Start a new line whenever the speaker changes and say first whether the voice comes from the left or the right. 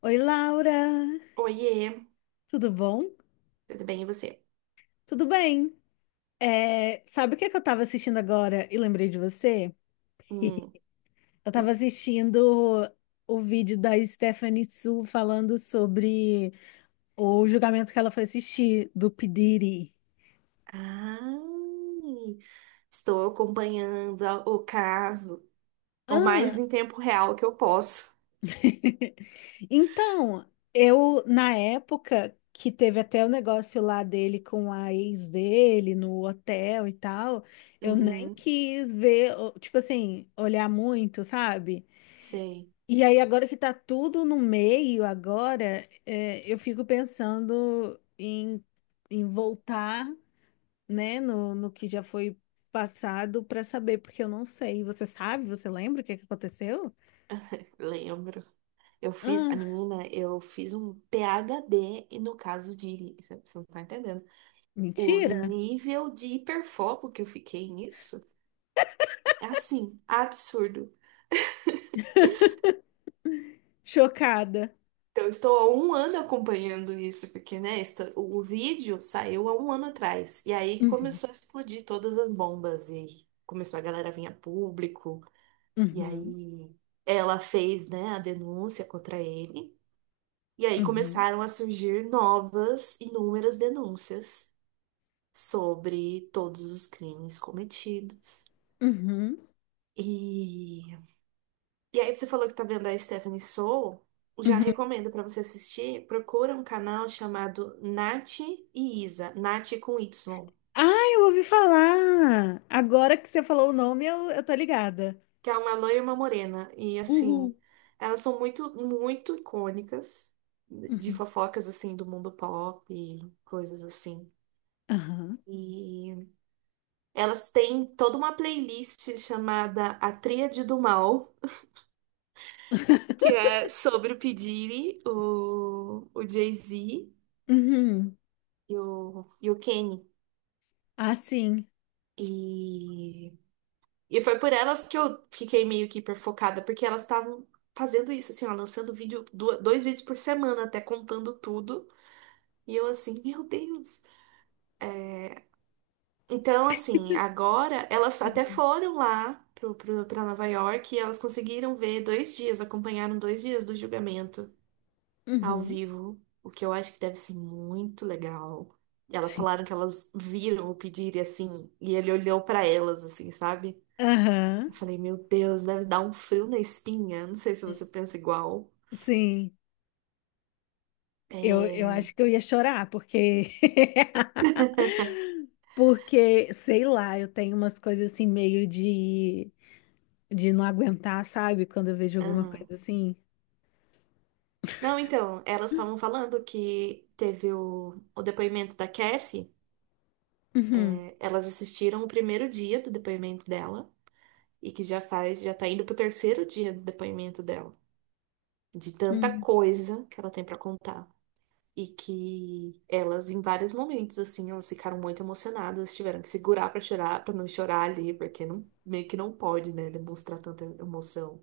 left: Oi, Laura!
right: Oiê,
left: Tudo bom?
right: tudo bem e você?
left: Tudo bem. É, sabe o que é que eu tava assistindo agora e lembrei de você?
right: Hum.
left: Eu tava assistindo o vídeo da Stephanie Su falando sobre o julgamento que ela foi assistir do P. Diddy.
right: Ai, estou acompanhando o caso o mais
left: Ah!
right: em tempo real que eu posso.
left: Então, eu, na época que teve até o negócio lá dele com a ex dele no hotel e tal, eu nem
right: Uhum,
left: quis ver, tipo assim, olhar muito, sabe?
right: sei,
left: E aí, agora que tá tudo no meio, agora, eu fico pensando em, em voltar, né, no que já foi passado para saber, porque eu não sei. Você sabe? Você lembra o que que aconteceu?
right: lembro. Eu fiz, a
left: Ah,
right: menina, eu fiz um PhD e no caso de, você não tá entendendo, o
left: mentira!
right: nível de hiperfoco que eu fiquei nisso é assim, absurdo.
left: Chocada.
right: Eu estou há um ano acompanhando isso, porque, né, o vídeo saiu há um ano atrás. E aí
left: Uhum,
right: começou a explodir todas as bombas e começou a galera a vir a público. E
left: uhum,
right: aí ela fez, né, a denúncia contra ele. E aí
left: uhum,
right: começaram a surgir novas, inúmeras denúncias sobre todos os crimes cometidos.
left: uhum,
right: e E aí você falou que tá vendo a Stephanie Soul, já
left: uhum.
right: recomendo pra você assistir, procura um canal chamado Nath e Isa, Nath com Y,
left: Ah, eu ouvi falar! Agora que você falou o nome, eu tô ligada.
right: que é uma loira e uma morena, e
left: Uhul.
right: assim, elas são muito, muito icônicas de
left: Uhum.
right: fofocas, assim, do mundo pop e coisas assim.
left: Aham.
right: E elas têm toda uma playlist chamada A Tríade do Mal, que é sobre o P. Diddy, o Jay-Z
left: Uhum.
right: e o Kanye.
left: Ah, sim.
right: E, e foi por elas que eu fiquei meio que hiperfocada, porque elas estavam fazendo isso, assim, ó, lançando vídeo, dois vídeos por semana, até contando tudo. E eu assim, meu Deus. É, então, assim, agora elas até
left: Uhum.
right: foram lá pra Nova York e elas conseguiram ver dois dias, acompanharam dois dias do julgamento ao
left: Uhum.
right: vivo, o que eu acho que deve ser muito legal. E elas
left: Sim.
right: falaram que elas viram o pedir e assim, e ele olhou pra elas, assim, sabe?
left: Aham.
right: Eu falei, meu Deus, deve dar um frio na espinha. Não sei se
left: Hum,
right: você pensa igual.
left: sim. Eu
right: É.
left: acho que eu ia chorar, porque. Porque, sei lá, eu tenho umas coisas assim meio de não aguentar, sabe? Quando eu vejo alguma
right: Aham.
left: coisa assim.
right: Não, então, elas estavam falando que teve o depoimento da Cassie.
left: Uhum.
right: Elas assistiram o primeiro dia do depoimento dela e que já faz, já tá indo pro terceiro dia do depoimento dela, de tanta
left: Uhum.
right: coisa que ela tem pra contar. E que elas, em vários momentos, assim, elas ficaram muito emocionadas, tiveram que segurar pra chorar, pra não chorar ali, porque não, meio que não pode, né, demonstrar tanta emoção.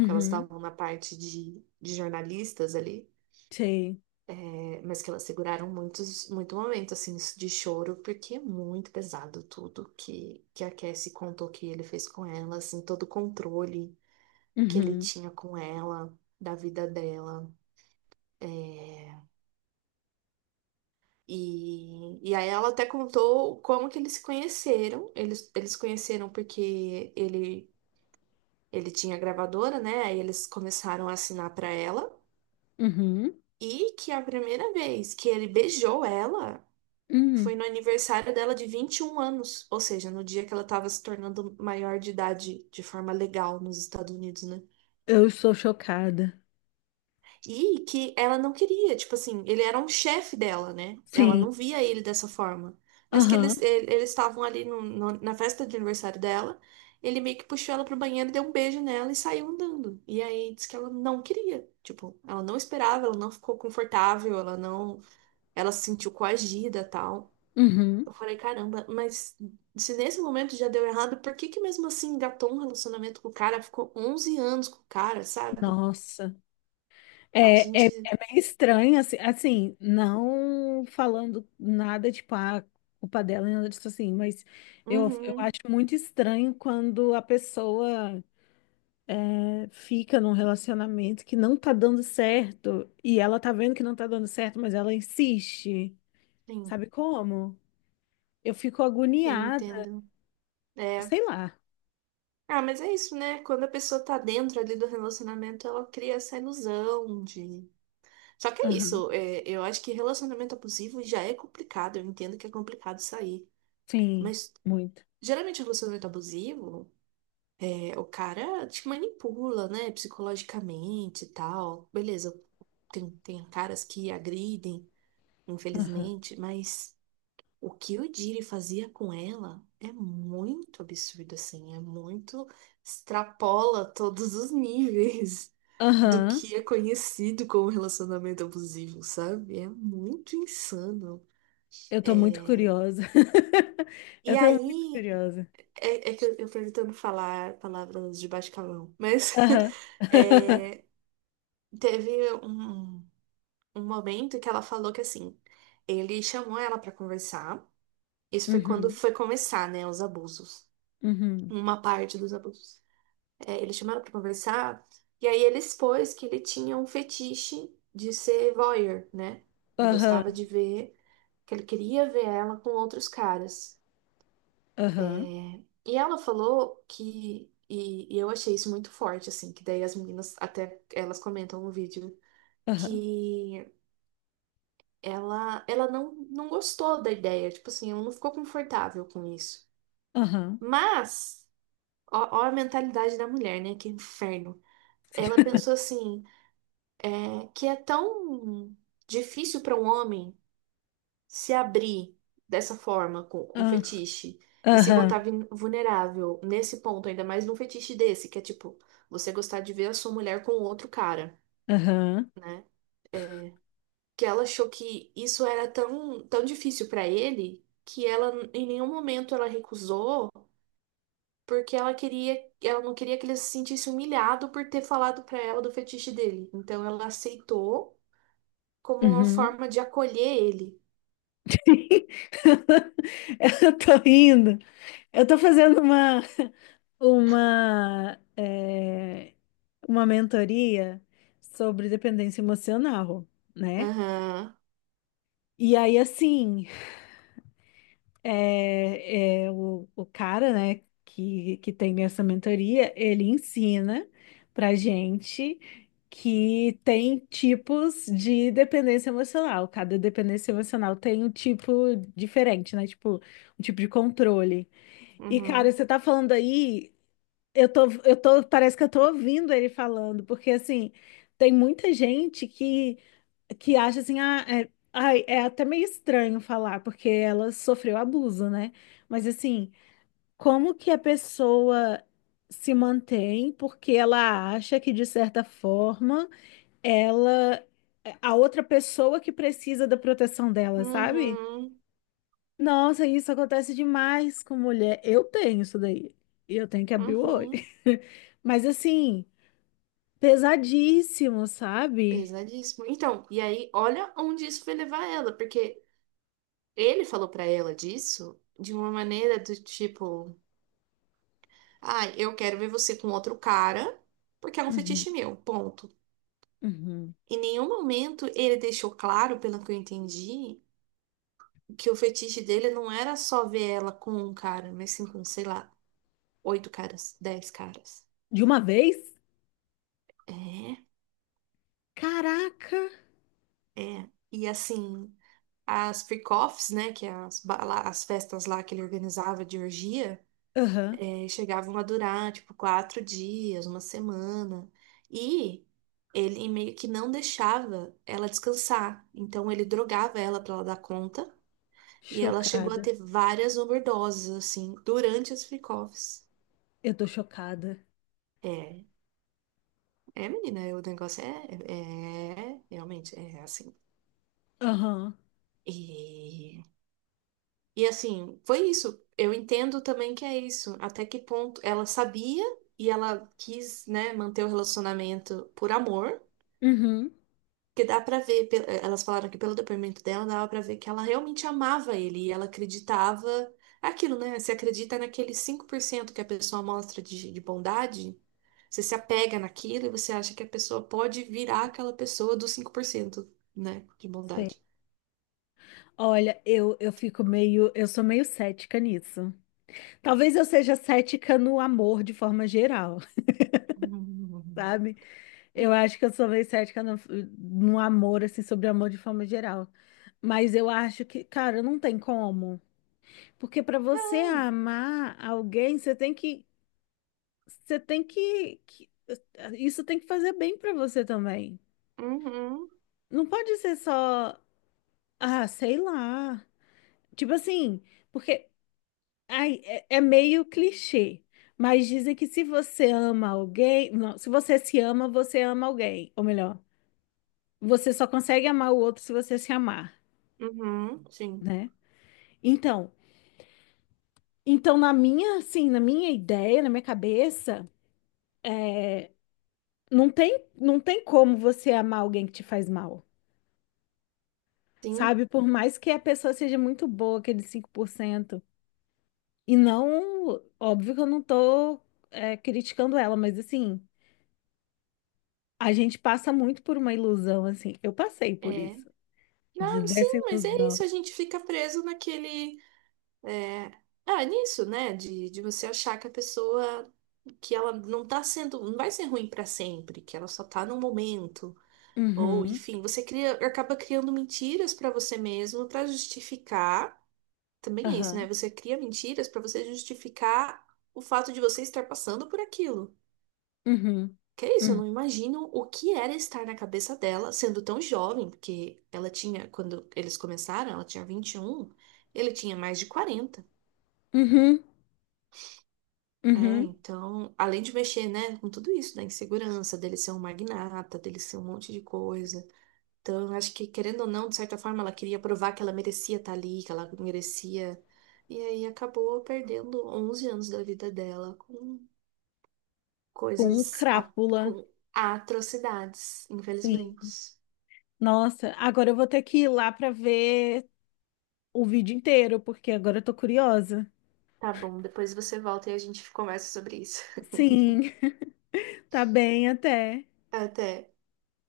right: Porque elas estavam na parte de jornalistas ali,
left: Sei.
right: é, mas que elas seguraram muitos, muito momento, assim, de choro, porque é muito pesado tudo que a Cassie contou que ele fez com ela, assim, todo o controle que ele
left: Uhum.
right: tinha com ela, da vida dela. É, e aí ela até contou como que eles se conheceram. Eles se conheceram porque ele tinha gravadora, né? Aí eles começaram a assinar para ela.
left: Uhum.
right: E que a primeira vez que ele beijou ela foi
left: Uhum.
right: no aniversário dela de 21 anos, ou seja, no dia que ela estava se tornando maior de idade de forma legal nos Estados Unidos, né?
left: Eu estou chocada.
right: E que ela não queria, tipo assim, ele era um chefe dela, né? Ela
left: Sim.
right: não via ele dessa forma. Mas que
left: Aham.
right: eles, eles estavam ali na festa de aniversário dela, ele meio que puxou ela pro banheiro, deu um beijo nela e saiu andando. E aí disse que ela não queria, tipo, ela não esperava, ela não ficou confortável, ela não. Ela se sentiu coagida, tal.
left: Uhum.
right: Eu falei, caramba, mas se nesse momento já deu errado, por que que mesmo assim engatou um relacionamento com o cara? Ficou 11 anos com o cara, sabe?
left: Nossa.
right: A gente.
left: É meio estranho, assim, não falando nada, tipo, a culpa dela, nem nada disso assim, mas eu
right: Uhum,
left: acho muito estranho quando a pessoa fica num relacionamento que não tá dando certo e ela tá vendo que não tá dando certo, mas ela insiste,
right: sim,
left: sabe como? Eu fico
right: eu
left: agoniada,
right: entendo. É.
left: sei lá.
right: Ah, mas é isso, né? Quando a pessoa tá dentro ali do relacionamento, ela cria essa ilusão de. Só que é
left: Aham,
right: isso, é, eu acho que relacionamento abusivo já é complicado, eu entendo que é complicado sair.
left: sim,
right: Mas
left: muito.
right: geralmente o relacionamento abusivo. É, o cara te manipula, né, psicologicamente e tal. Beleza, tem, tem caras que agridem,
left: Aham,
right: infelizmente, mas o que o Jiri fazia com ela é muito absurdo, assim, é muito, extrapola todos os níveis do
left: aham,
right: que é conhecido como relacionamento abusivo, sabe? É muito insano.
left: eu tô muito
right: É...
left: curiosa. Eu
right: E
left: tô muito
right: aí,
left: curiosa.
right: é, é que eu tô tentando falar palavras de baixo calão, mas...
left: Aham.
right: É, teve um, um momento que ela falou que assim, ele chamou ela pra conversar. Isso foi quando
left: Uhum.
right: foi começar, né, os abusos.
left: Uhum.
right: Uma parte dos abusos. É, ele chamou ela pra conversar e aí ele expôs que ele tinha um fetiche de ser voyeur, né? Ele
left: Aham.
right: gostava de ver, que ele queria ver ela com outros caras. É,
left: Aham.
right: e ela falou que e eu achei isso muito forte, assim, que daí as meninas até elas comentam no vídeo
left: Aham.
right: que ela não, não gostou da ideia, tipo assim, ela não ficou confortável com isso.
left: Aham.
right: Mas, ó, ó a mentalidade da mulher, né? Que inferno.
left: Sim.
right: Ela pensou assim, é, que é tão difícil para um homem se abrir dessa forma com
left: Ah,
right: fetiche e se botar
left: aham.
right: vulnerável nesse ponto, ainda mais num fetiche desse, que é tipo, você gostar de ver a sua mulher com outro cara,
left: Aham.
right: né? Que ela achou que isso era tão, tão difícil pra ele que ela em nenhum momento ela recusou, porque ela queria, ela não queria que ele se sentisse humilhado por ter falado pra ela do fetiche dele. Então ela aceitou como uma
left: Uhum.
right: forma de acolher ele.
left: Eu tô rindo. Eu tô fazendo uma, eh, uma mentoria sobre dependência emocional, né?
right: Aham.
left: E aí, assim, é o cara, né, que tem essa mentoria, ele ensina pra gente que tem tipos de dependência emocional. Cada dependência emocional tem um tipo diferente, né? Tipo, um tipo de controle. E, cara,
right: Uhum.
left: você tá falando aí, parece que eu tô ouvindo ele falando, porque assim, tem muita gente que acha assim, é até meio estranho falar, porque ela sofreu abuso, né? Mas assim, como que a pessoa se mantém porque ela acha que, de certa forma, ela, é a outra pessoa que precisa da proteção dela, sabe?
right: Uhum.
left: Nossa, isso acontece demais com mulher. Eu tenho isso daí. E eu tenho que abrir o olho.
right: Uhum.
left: Mas assim, pesadíssimo, sabe?
right: Pesadíssimo. Então, e aí, olha onde isso vai levar ela, porque ele falou pra ela disso de uma maneira do tipo: ai, eu quero ver você com outro cara, porque é um
left: Uhum,
right: fetiche meu, ponto.
left: uhum.
right: Em nenhum momento ele deixou claro, pelo que eu entendi, que o fetiche dele não era só ver ela com um cara, mas sim com, sei lá, oito caras, dez caras.
left: De uma vez?
right: É,
left: Caraca!
right: é. E assim, as freak-offs, né, que é as, as festas lá que ele organizava de orgia,
left: Aham.
right: e chegavam a durar, tipo, quatro dias, uma semana. E ele meio que não deixava ela descansar. Então ele drogava ela pra ela dar conta. E ela chegou a
left: Chocada.
right: ter várias overdoses, assim, durante os freak-offs.
left: Eu tô chocada.
right: É, é, menina, o negócio é, é, realmente, é assim.
left: Aham.
right: E, e assim, foi isso. Eu entendo também que é isso. Até que ponto ela sabia e ela quis, né, manter o relacionamento por amor.
left: Uhum.
right: Porque dá pra ver, elas falaram que pelo depoimento dela, dava pra ver que ela realmente amava ele e ela acreditava aquilo, né? Você acredita naquele 5% que a pessoa mostra de bondade, você se apega naquilo e você acha que a pessoa pode virar aquela pessoa dos 5%, né? De
left: Sei.
right: bondade.
left: Olha, eu fico meio. Eu sou meio cética nisso. Talvez eu seja cética no amor de forma geral,
right: Hum.
left: sabe? Eu acho que eu sou meio cética no amor, assim, sobre amor de forma geral. Mas eu acho que, cara, não tem como. Porque pra você
right: Não.
left: amar alguém, você tem que. Você tem que. que- Isso tem que fazer bem pra você também.
right: Uhum.
left: Não pode ser só, ah, sei lá. Tipo assim, porque é meio clichê, mas dizem que se você ama alguém, não, se você se ama, você ama alguém. Ou melhor, você só consegue amar o outro se você se amar,
right: Uhum. Sim.
left: né? Então, então na minha, assim, na minha ideia, na minha cabeça, é, não tem, não tem como você amar alguém que te faz mal.
right: Sim.
left: Sabe, por mais que a pessoa seja muito boa, aquele 5%. E não, óbvio que eu não tô, é, criticando ela, mas assim, a gente passa muito por uma ilusão, assim. Eu passei por
right: É.
left: isso,
right: Não, sim,
left: dessa
right: mas é isso.
left: ilusão.
right: A gente fica preso naquele. É, ah, nisso, né? De você achar que a pessoa, que ela não tá sendo, não vai ser ruim pra sempre, que ela só tá num momento. Ou,
left: Uhum,
right: enfim, você cria, acaba criando mentiras pra você mesmo pra justificar. Também é isso, né?
left: aham,
right: Você cria mentiras pra você justificar o fato de você estar passando por aquilo.
left: uhum,
right: Que é isso, eu
left: uhum,
right: não imagino o que era estar na cabeça dela, sendo tão jovem, porque ela tinha, quando eles começaram, ela tinha 21, ele tinha mais de 40.
left: uhum,
right: É,
left: uhum,
right: então, além de mexer, né, com tudo isso, da insegurança, dele ser um magnata, dele ser um monte de coisa. Então, eu acho que, querendo ou não, de certa forma, ela queria provar que ela merecia estar ali, que ela merecia. E aí acabou perdendo 11 anos da vida dela com
left: com
right: coisas,
left: crápula,
right: com atrocidades,
left: sim.
right: infelizmente.
left: Nossa, agora eu vou ter que ir lá pra ver o vídeo inteiro, porque agora eu tô curiosa.
right: Tá bom, depois você volta e a gente conversa sobre isso.
left: Sim, tá bem até.
right: Até.